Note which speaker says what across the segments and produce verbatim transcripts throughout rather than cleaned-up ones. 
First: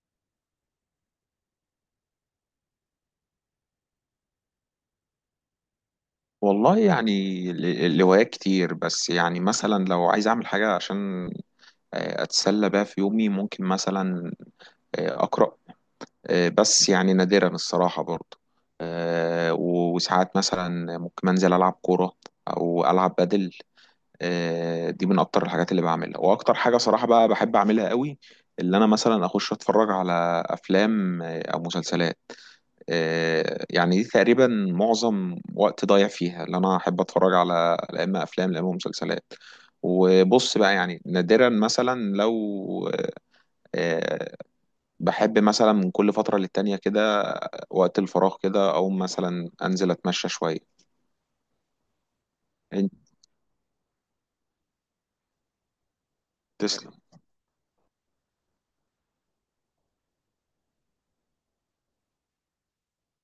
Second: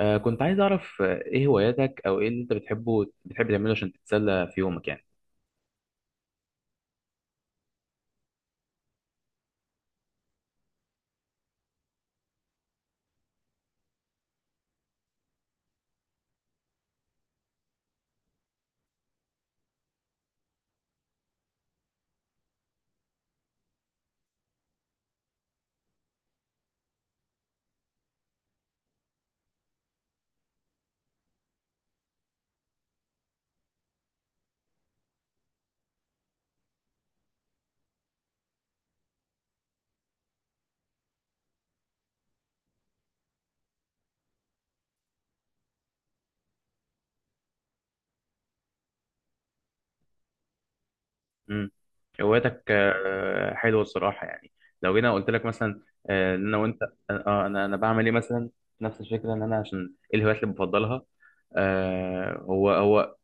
Speaker 1: آه كنت عايز أعرف آه، إيه هواياتك أو إيه اللي أنت بتحبه بتحب تعمله عشان تتسلى في يومك يعني.
Speaker 2: والله يعني ال- ال- الهوايات كتير، بس يعني مثلا لو عايز اعمل حاجة عشان آه، اتسلى بيها في يومي. ممكن مثلا آه، اقرأ، آه، بس يعني نادرا الصراحة برضه. آه، و- وساعات مثلا ممكن انزل العب كورة او العب بدل. آه، دي من اكتر الحاجات اللي بعملها، واكتر حاجة صراحة بقى بحب اعملها قوي، اللي انا مثلا اخش اتفرج على افلام آه، او مسلسلات. آه، يعني دي تقريبا معظم وقت ضايع فيها، اللي انا احب اتفرج على لا اما افلام لا اما مسلسلات. وبص بقى يعني نادرا مثلا لو آه، بحب مثلا من كل فترة للتانية كده وقت الفراغ كده، او مثلا انزل اتمشى شوية.
Speaker 1: مم. هواياتك
Speaker 2: انت
Speaker 1: آه حلوة الصراحة، يعني لو جينا قلت لك مثلا آه إن أنا وأنت،
Speaker 2: تسلم.
Speaker 1: آه أنا أنا بعمل إيه مثلا، نفس الفكرة إن أنا عشان إيه الهوايات اللي بفضلها. آه هو هو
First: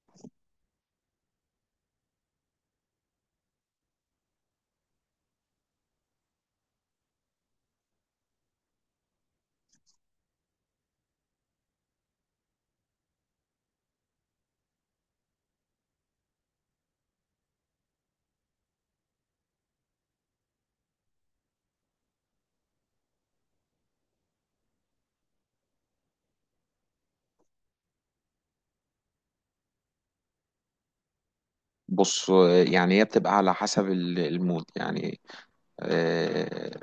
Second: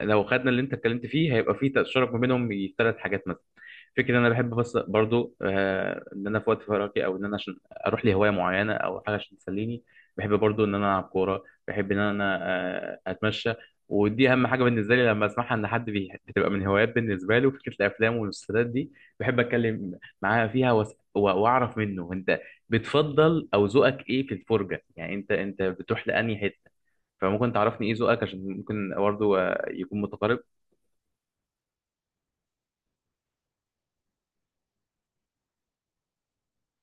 Speaker 1: لو خدنا اللي انت اتكلمت فيه هيبقى فيه تشارك ما بينهم ثلاث حاجات مثلا. فكرة ان انا بحب بس برضو آه، ان انا في وقت فراغي او ان انا عشان اروح لهواية معينة او حاجة عشان تسليني. بحب برضو ان انا العب كورة، بحب ان انا آه، اتمشى، ودي اهم حاجة بالنسبة لي لما اسمعها ان حد بي- بتبقى من هوايات بالنسبة له فكرة الافلام والمسلسلات دي. بحب اتكلم معاه فيها وأس- و- واعرف منه انت بتفضل او ذوقك ايه في الفرجة، يعني انت انت بتروح لانهي حتة. فممكن تعرفني ايه ذوقك عشان ممكن برضه آه، يكون متقارب.
Speaker 2: بص آه، يعني هي بتبقى على حسب ال- المود. يعني آه،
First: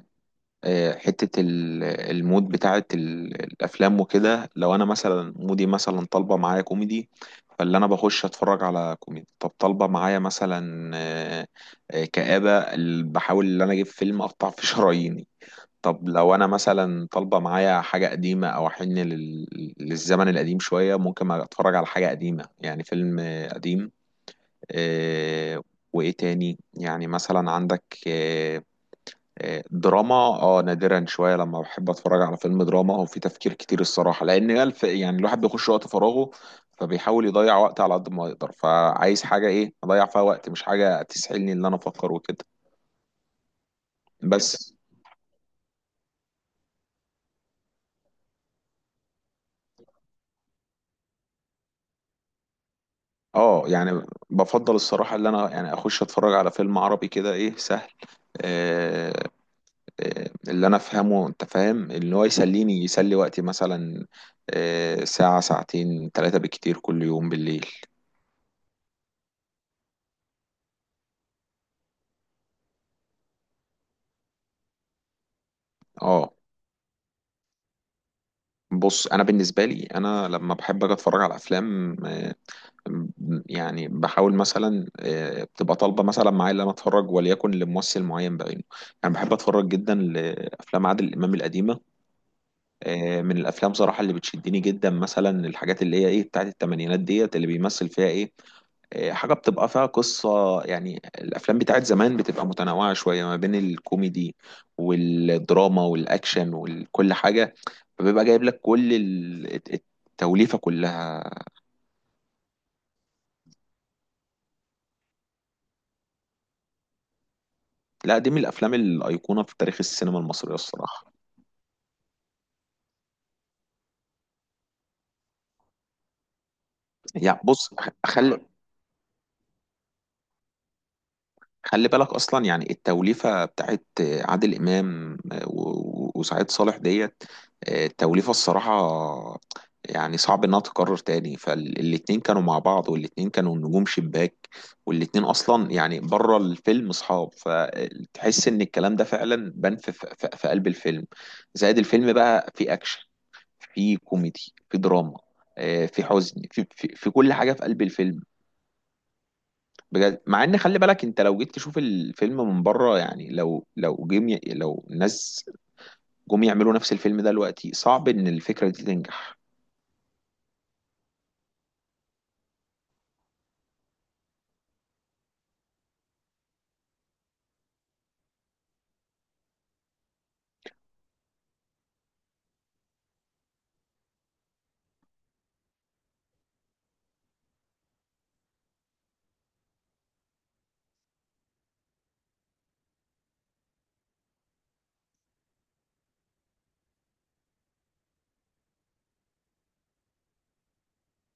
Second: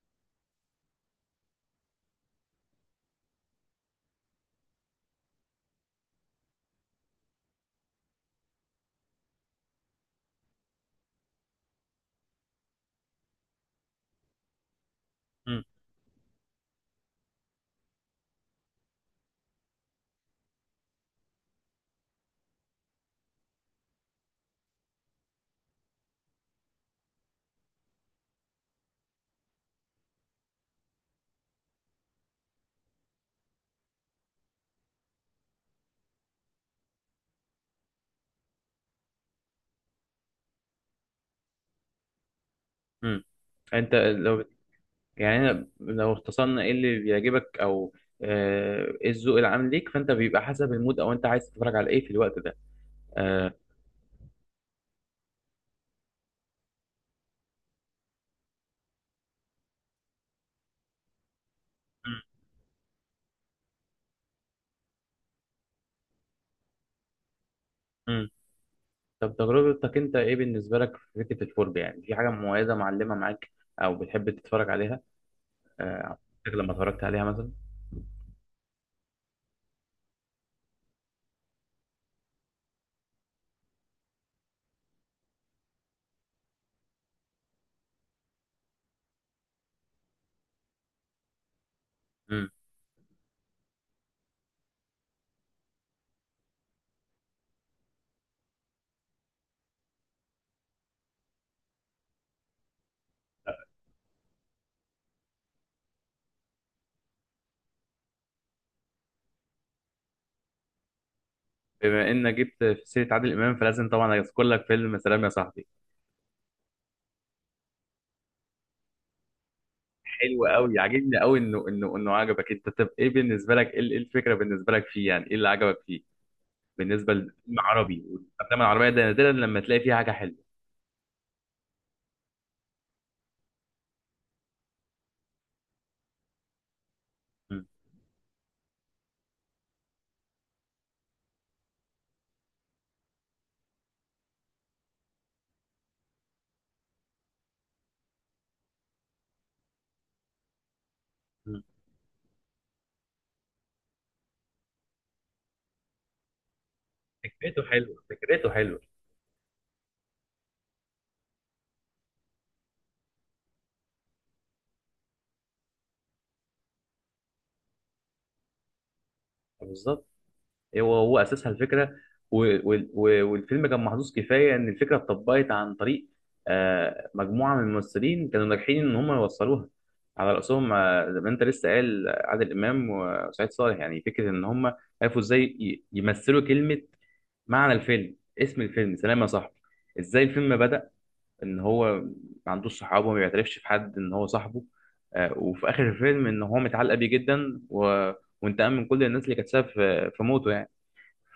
Speaker 2: آه، حتة ال- المود بتاعة ال- الأفلام وكده. لو أنا مثلا مودي مثلا طالبة معايا كوميدي، فاللي أنا بخش أتفرج على كوميدي. طب طالبة معايا مثلا آه، آه، كآبة، ال- بحاول إن أنا أجيب فيلم أقطع فيه شراييني.
Speaker 1: مم.
Speaker 2: طب لو أنا مثلا طالبة معايا حاجة قديمة أو أحن لل- للزمن القديم شوية، ممكن أتفرج على حاجة قديمة، يعني فيلم آه، قديم. آه، وإيه تاني؟ يعني مثلا عندك آه، دراما. اه نادرا شويه لما بحب اتفرج على فيلم دراما او في تفكير كتير الصراحه، لان الف يعني الواحد بيخش وقت فراغه فبيحاول يضيع وقت على قد ما يقدر، فعايز حاجه ايه اضيع فيها وقت، مش حاجه تسحلني ان انا افكر وكده.
Speaker 1: مم. انت لو
Speaker 2: بس
Speaker 1: يعني أنا لو اختصرنا ايه اللي بيعجبك او آه، ايه الذوق العام ليك، فانت بيبقى حسب المود او انت عايز تتفرج على ايه في الوقت ده آه،
Speaker 2: اه يعني بفضل الصراحه ان انا يعني اخش اتفرج على فيلم عربي كده ايه سهل، آه، آه، اللي انا افهمه، انت فاهم اللي
Speaker 1: مم.
Speaker 2: هو يسليني يسلي وقتي مثلا. آه، ساعه ساعتين ثلاثه بالكتير كل يوم بالليل.
Speaker 1: مم. طب تجربتك انت ايه بالنسبه لك في فكره الفرجه؟ يعني في حاجه مميزه معلمه معاك او بتحب تتفرج عليها آه،
Speaker 2: اه
Speaker 1: لما اتفرجت عليها مثلا؟
Speaker 2: بص انا بالنسبه لي انا لما بحب اجي اتفرج على افلام آه، يعني بحاول مثلا آه، بتبقى طالبه مثلا معايا ان انا اتفرج، وليكن لممثل معين بعينه. انا بحب اتفرج جدا لافلام عادل امام القديمه.
Speaker 1: مم.
Speaker 2: آه، من الافلام صراحه اللي بتشدني جدا مثلا الحاجات اللي هي ايه بتاعت الثمانينات ديت اللي بيمثل فيها ايه، إيه، حاجة بتبقى فيها قصة. يعني الأفلام بتاعت زمان بتبقى متنوعة شوية ما بين الكوميدي والدراما والأكشن وكل حاجة، فبيبقى جايب لك كل ال- الت- التوليفة كلها.
Speaker 1: بما انك جبت في سيره عادل امام فلازم طبعا اذكر لك فيلم سلام يا صاحبي.
Speaker 2: لا دي من الأفلام الأيقونة في تاريخ السينما
Speaker 1: حلو
Speaker 2: المصرية
Speaker 1: قوي،
Speaker 2: الصراحة.
Speaker 1: عاجبني قوي انه انه انه عجبك انت. طب ايه بالنسبه لك، ايه إيه الفكره بالنسبه لك فيه؟ يعني ايه اللي عجبك فيه؟ بالنسبه للفيلم
Speaker 2: يعني بص،
Speaker 1: العربي
Speaker 2: خلي
Speaker 1: والافلام العربيه ده نادرا لما تلاقي فيها حاجه حلوه.
Speaker 2: خلي بالك اصلا يعني التوليفه بتاعت عادل امام آه، و- و- وسعيد صالح ديت.
Speaker 1: م.
Speaker 2: آه، التوليفه الصراحه يعني صعب انها تتكرر تاني. فالاتنين كانوا مع بعض، والاتنين كانوا نجوم شباك، والاتنين اصلا يعني بره الفيلم اصحاب، فتحس ان الكلام ده فعلا بان في, في, في قلب الفيلم.
Speaker 1: م.
Speaker 2: زائد الفيلم بقى في اكشن، في كوميدي، في دراما، آه، في حزن، في, في, في كل حاجه
Speaker 1: فكرته
Speaker 2: في قلب
Speaker 1: حلوه،
Speaker 2: الفيلم.
Speaker 1: فكرته حلوه.
Speaker 2: بجد، مع ان خلي بالك انت لو جيت تشوف الفيلم من بره، يعني لو لو جم ي- لو الناس جم يعملوا نفس الفيلم ده دلوقتي، صعب ان الفكرة دي تنجح.
Speaker 1: بالظبط. هو هو اساسها الفكره، و- وال- و- والفيلم كان محظوظ كفايه ان الفكره اتطبقت عن طريق آه، مجموعه من الممثلين كانوا ناجحين ان هم يوصلوها. على راسهم آه، زي ما انت لسه قال عادل امام وسعيد صالح. يعني فكره ان هم عرفوا ازاي ي- يمثلوا كلمه، معنى الفيلم، اسم الفيلم سلام يا صاحبي. ازاي الفيلم بدأ؟ ان هو ما عندوش صحابه، ما بيعترفش في حد ان هو صاحبه، آه، وفي اخر الفيلم ان هو متعلق بيه جدا، و... وانتقام من كل الناس اللي كانت سبب في في موته يعني.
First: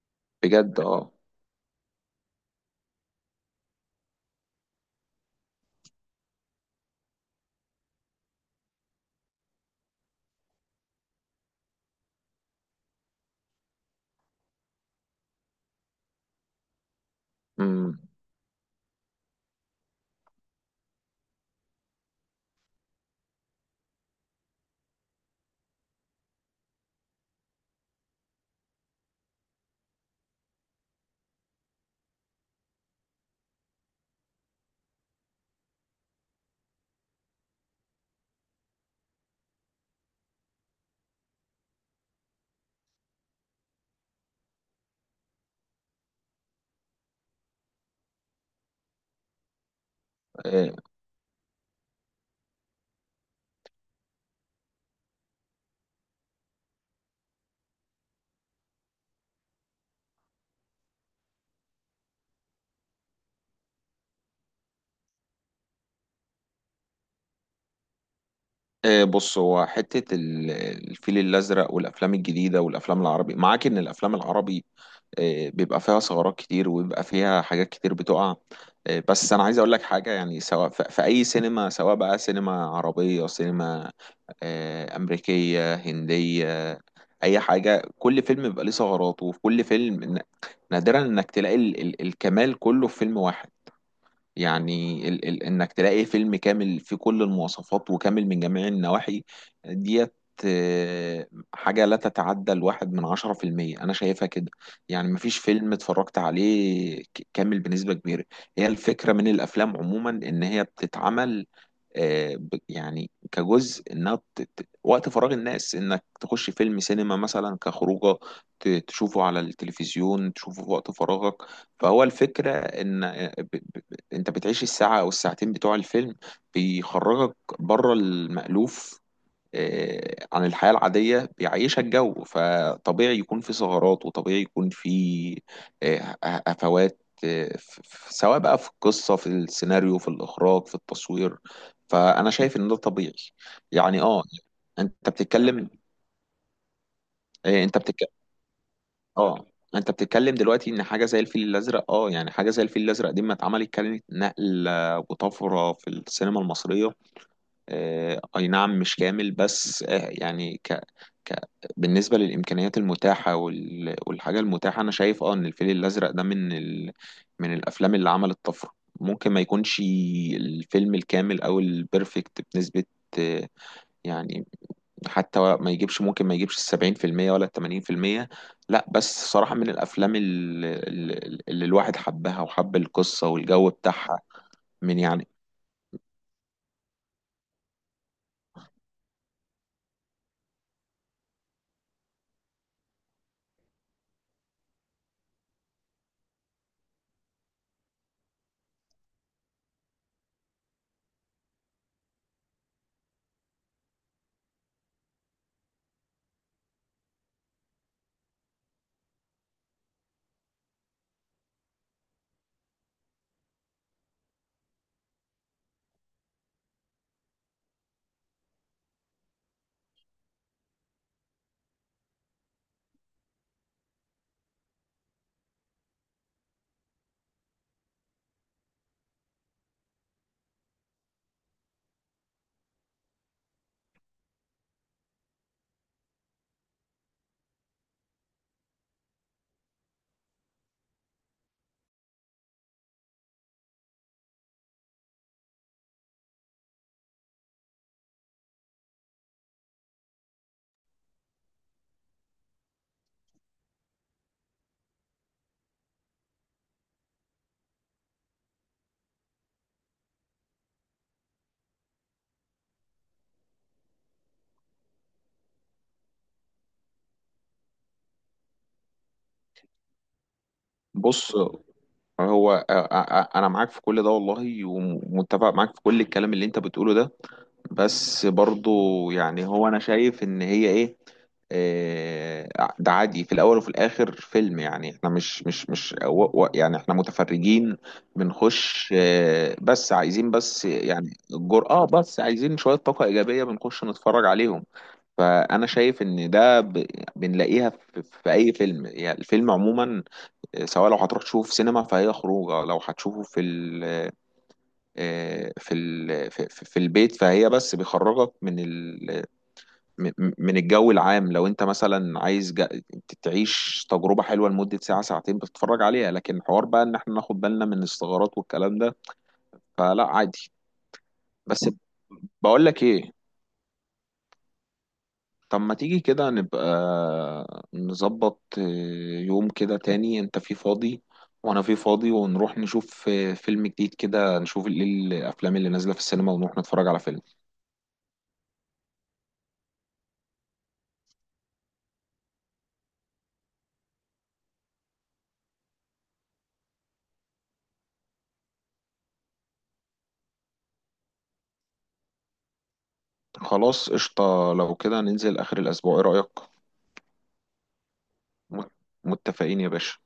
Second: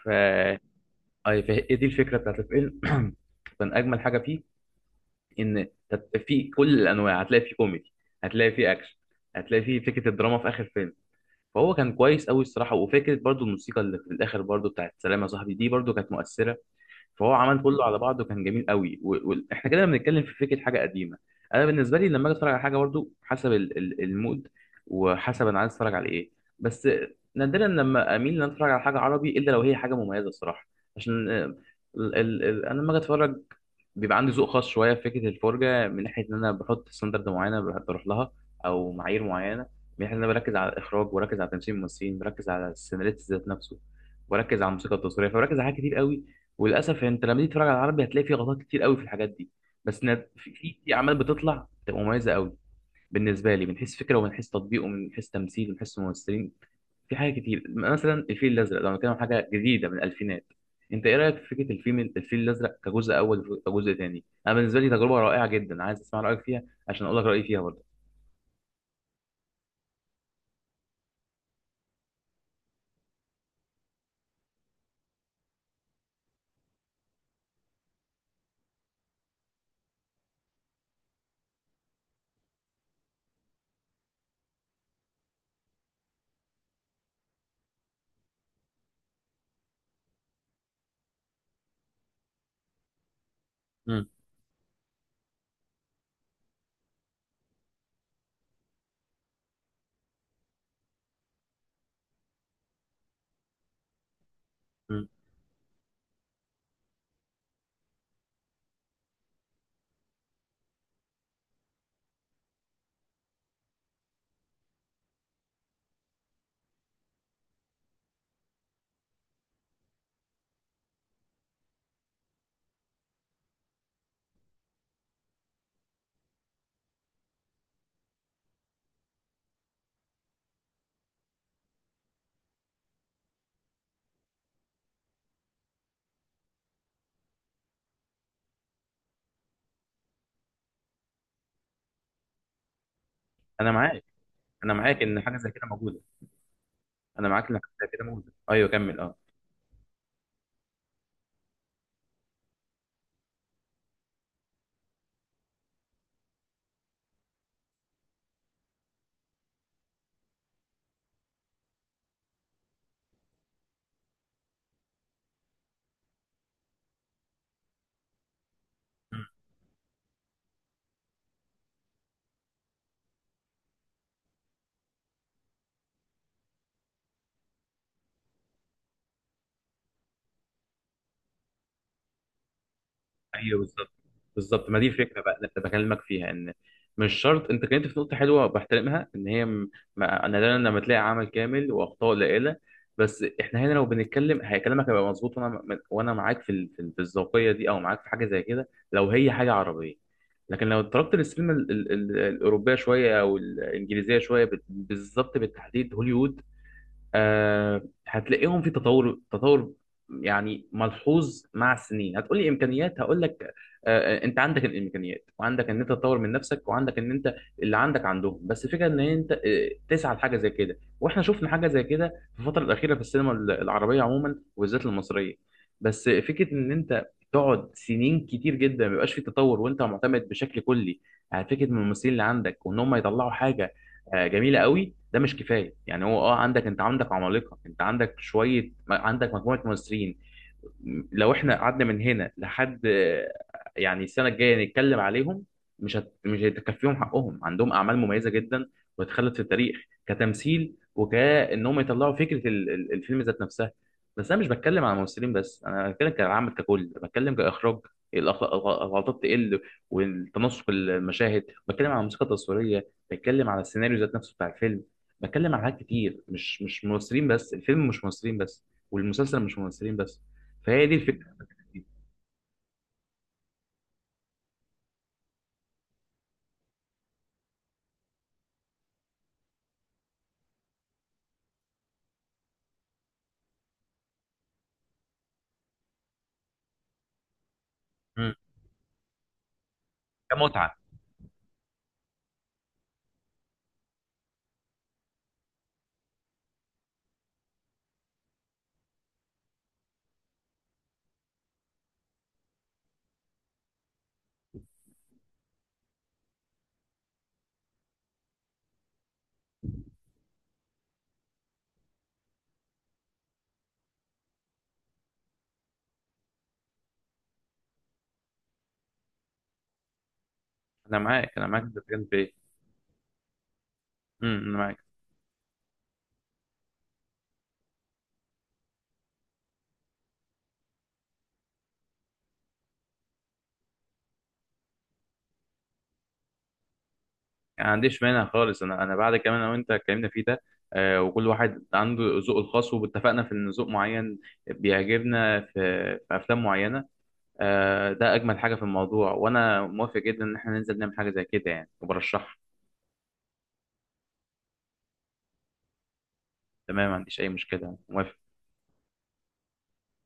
Speaker 1: ف
Speaker 2: بجد اه.
Speaker 1: أي ف- هي دي الفكره بتاعت الفيلم. كان اجمل حاجه فيه ان تت- في كل الانواع هتلاقي فيه كوميدي، هتلاقي فيه اكشن، هتلاقي فيه فكره الدراما في اخر فيلم. فهو كان كويس قوي الصراحه، وفكره برضو الموسيقى اللي في الاخر برضو بتاعت سلام يا صاحبي دي برضو كانت مؤثره. فهو عمل كله على
Speaker 2: امم.
Speaker 1: بعضه، كان جميل قوي. واحنا كده بنتكلم في فكره حاجه قديمه. انا بالنسبه لي لما اجي اتفرج على حاجه برضو حسب ال- ال- المود وحسب انا عايز اتفرج على ايه. بس نادرا لما اميل ان أنا اتفرج على حاجه عربي الا لو هي حاجه مميزه الصراحه. عشان آه، ال ال ال انا لما اجي اتفرج بيبقى عندي ذوق خاص شويه في فكره الفرجه، من ناحيه ان انا بحط ستاندرد معينه بروح لها او معايير معينه، من ناحيه ان انا بركز على الاخراج، وبركز على تمثيل الممثلين، بركز على السيناريست ذات نفسه، بركز على الموسيقى التصويريه. فبركز على حاجات كتير قوي. وللاسف يعني انت لما تيجي تتفرج على العربي هتلاقي فيه غلطات كتير قوي في الحاجات دي. بس نا- في
Speaker 2: آه،
Speaker 1: في في اعمال بتطلع بتبقى مميزه قوي بالنسبه لي، من حيث فكره ومن حيث تطبيق ومن حيث تمثيل ومن حيث ممثلين. في حاجات كتير، مثلا الفيل الازرق لو بنتكلم عن حاجه جديده من الالفينات. انت ايه رايك في فكره الفيلم الفيل الازرق كجزء اول وكجزء تاني؟ انا بالنسبه لي تجربه رائعه جدا، عايز اسمع رايك فيها عشان اقول لك رايي فيها برضه.
Speaker 2: آه، بص هو حتة ال- الفيل الأزرق والأفلام الجديدة والأفلام العربي، معاك إن الأفلام العربي آه، بيبقى فيها ثغرات كتير، وبيبقى فيها حاجات كتير بتقع. آه، بس انا عايز اقول لك حاجه، يعني سواء ف- في اي سينما، سواء بقى سينما عربيه، سينما آه، امريكيه، هنديه، اي حاجه، كل فيلم بيبقى ليه ثغراته. وفي كل فيلم ن- نادرا انك تلاقي ال ال الكمال كله في فيلم واحد.
Speaker 1: مم.
Speaker 2: يعني ال ال انك تلاقي فيلم كامل فيه كل المواصفات وكامل من جميع النواحي ديت، آه، حاجة لا تتعدى الواحد من عشرة في المية، أنا شايفها كده.
Speaker 1: مم.
Speaker 2: يعني مفيش فيلم اتفرجت عليه ك- كامل بنسبة كبيرة. هي الفكرة من الأفلام عموما إن هي بتتعمل آه، ب- يعني كجزء انها ت- ت- وقت فراغ الناس انك تخش فيلم سينما مثلا كخروجه. ت- تشوفه على التلفزيون تشوفه في وقت فراغك. فهو الفكره ان انت بتعيش الساعة او الساعتين بتوع الفيلم، بيخرجك بره المألوف آه، عن الحياة العادية، بيعيشك جو. فطبيعي يكون في ثغرات، وطبيعي يكون في آه، هفوات، آه، ف- ف- سواء بقى في القصة، في السيناريو، في الإخراج، في التصوير. فأنا شايف إن ده طبيعي.
Speaker 1: انا
Speaker 2: يعني
Speaker 1: معاك،
Speaker 2: آه.
Speaker 1: انا معاك
Speaker 2: أنت
Speaker 1: ان حاجه زي كده
Speaker 2: بتتكلم
Speaker 1: موجوده. انا معاك ان
Speaker 2: آه،
Speaker 1: حاجه
Speaker 2: أنت
Speaker 1: زي كده
Speaker 2: بتتكلم.
Speaker 1: موجوده، ايوه كمل اه.
Speaker 2: اه انت بتتكلم دلوقتي ان حاجه زي الفيل الازرق، اه يعني حاجه زي الفيل الازرق دي ما اتعملت كانت نقله وطفره في السينما المصريه. آه اي نعم، مش كامل، بس آه يعني ك... ك... بالنسبه للامكانيات المتاحه وال... والحاجه المتاحه، انا شايف اه ان الفيل الازرق ده من ال... من الافلام اللي عملت طفره. ممكن ما يكونش الفيلم الكامل او البرفكت بنسبه، آه، يعني، حتى ما يجيبش، ممكن ما يجيبش السبعين في المية ولا التمانين في المية. لا بس صراحة من الأفلام اللي, اللي الواحد حبها وحب القصة
Speaker 1: ايوه
Speaker 2: والجو
Speaker 1: بالظبط.
Speaker 2: بتاعها.
Speaker 1: بالظبط، ما دي
Speaker 2: من
Speaker 1: الفكره
Speaker 2: يعني
Speaker 1: بقى اللي بكلمك فيها، ان مش شرط. انت كلمت في نقطه حلوه بحترمها ان هي م... ما... انا لما تلاقي عمل كامل واخطاء قليله. بس احنا هنا لو بنتكلم هي كلامك هيبقى مظبوط، وانا م- وانا معاك في ال... في ال- في الذوقيه دي او معاك في حاجه زي كده لو هي حاجه عربيه. لكن لو اتطرقت للسينما ال... ال... ال- الاوروبيه شويه او الانجليزيه شويه بال- بالظبط، بالتحديد هوليوود، آه هتلاقيهم في تطور، تطور يعني ملحوظ مع السنين. هتقولي امكانيات، هقول لك آه آه، انت عندك الامكانيات، وعندك ان انت تطور من نفسك، وعندك ان انت اللي عندك عندهم. بس الفكره ان انت آه، تسعى لحاجه زي كده، واحنا شفنا حاجه زي كده في الفتره الاخيره في السينما ال- العربيه عموما وبالذات المصريه. بس فكره ان انت تقعد سنين كتير جدا ما بيبقاش في تطور، وانت معتمد بشكل كلي على فكره من الممثلين اللي عندك، وان هم يطلعوا حاجه آه، جميله قوي، ده مش كفايه. يعني هو اه عندك، انت عندك عمالقه، انت عندك شويه، عندك مجموعه ممثلين لو احنا قعدنا من هنا لحد آه، يعني السنه الجايه نتكلم عليهم مش هت... مش هيتكفيهم حقهم. عندهم اعمال مميزه جدا وتخلد في التاريخ كتمثيل، وكانهم يطلعوا فكره ال- ال- الفيلم ذات نفسها. بس انا مش بتكلم على الممثلين بس، انا بتكلم كعامة ككل، بتكلم كاخراج. الأخ- الغلطات تقل والتناسق المشاهد، بتكلم على الموسيقى التصويريه، بتكلم على السيناريو ذات نفسه بتاع الفيلم، بتكلم على حاجات كتير، مش مش ممثلين بس الفيلم، مش ممثلين بس، والمسلسل مش ممثلين بس. فهي دي
Speaker 2: بص
Speaker 1: الفكره.
Speaker 2: هو آه، آه، آه، انا معاك في كل ده والله، ومتفق معاك في كل الكلام اللي انت بتقوله ده. بس برضو يعني هو انا شايف ان هي ايه، آه، ده عادي، في الاول وفي الاخر فيلم. يعني احنا مش مش مش و- و- يعني احنا متفرجين
Speaker 1: مم.
Speaker 2: بنخش آه، بس عايزين، بس
Speaker 1: كمتعه.
Speaker 2: يعني الجرأة اه، بس عايزين شوية طاقة ايجابية بنخش نتفرج عليهم. فانا شايف ان ده ب- بنلاقيها في في اي فيلم. يعني الفيلم عموما، سواء لو هتروح تشوف سينما فهي خروجه، لو هتشوفه في ال آه، في ال في, في في البيت، فهي بس بيخرجك من ال من من الجو العام. لو انت مثلا عايز جا- تعيش تجربة حلوة لمدة ساعة ساعتين بتتفرج عليها، لكن حوار بقى ان احنا ناخد بالنا من الثغرات والكلام ده، فلا عادي.
Speaker 1: انا معاك، انا معاك
Speaker 2: بس.
Speaker 1: في الكلام في ايه.
Speaker 2: بقول لك ايه؟
Speaker 1: مم، انا معاك.
Speaker 2: طب ما تيجي كده نبقى نظبط آه، يوم كده تاني انت فيه فاضي وانا فيه فاضي، ونروح نشوف آه، فيلم جديد كده، نشوف ايه الافلام اللي نازلة في السينما، ونروح نتفرج على فيلم.
Speaker 1: يعني ما عنديش مانع خالص، انا انا بعد كمان انا وانت اتكلمنا فيه ده، آه وكل واحد عنده ذوقه الخاص، واتفقنا في ان ذوق معين بيعجبنا في, في افلام معينه. آه ده اجمل حاجه في الموضوع، وانا موافق جدا ان احنا ننزل نعمل حاجه زي كده يعني، وبرشحها.
Speaker 2: خلاص قشطة، لو كده ننزل اخر الاسبوع، ايه رأيك؟
Speaker 1: تمام، ما عنديش اي مشكله، موافق.
Speaker 2: مت- متفقين يا باشا.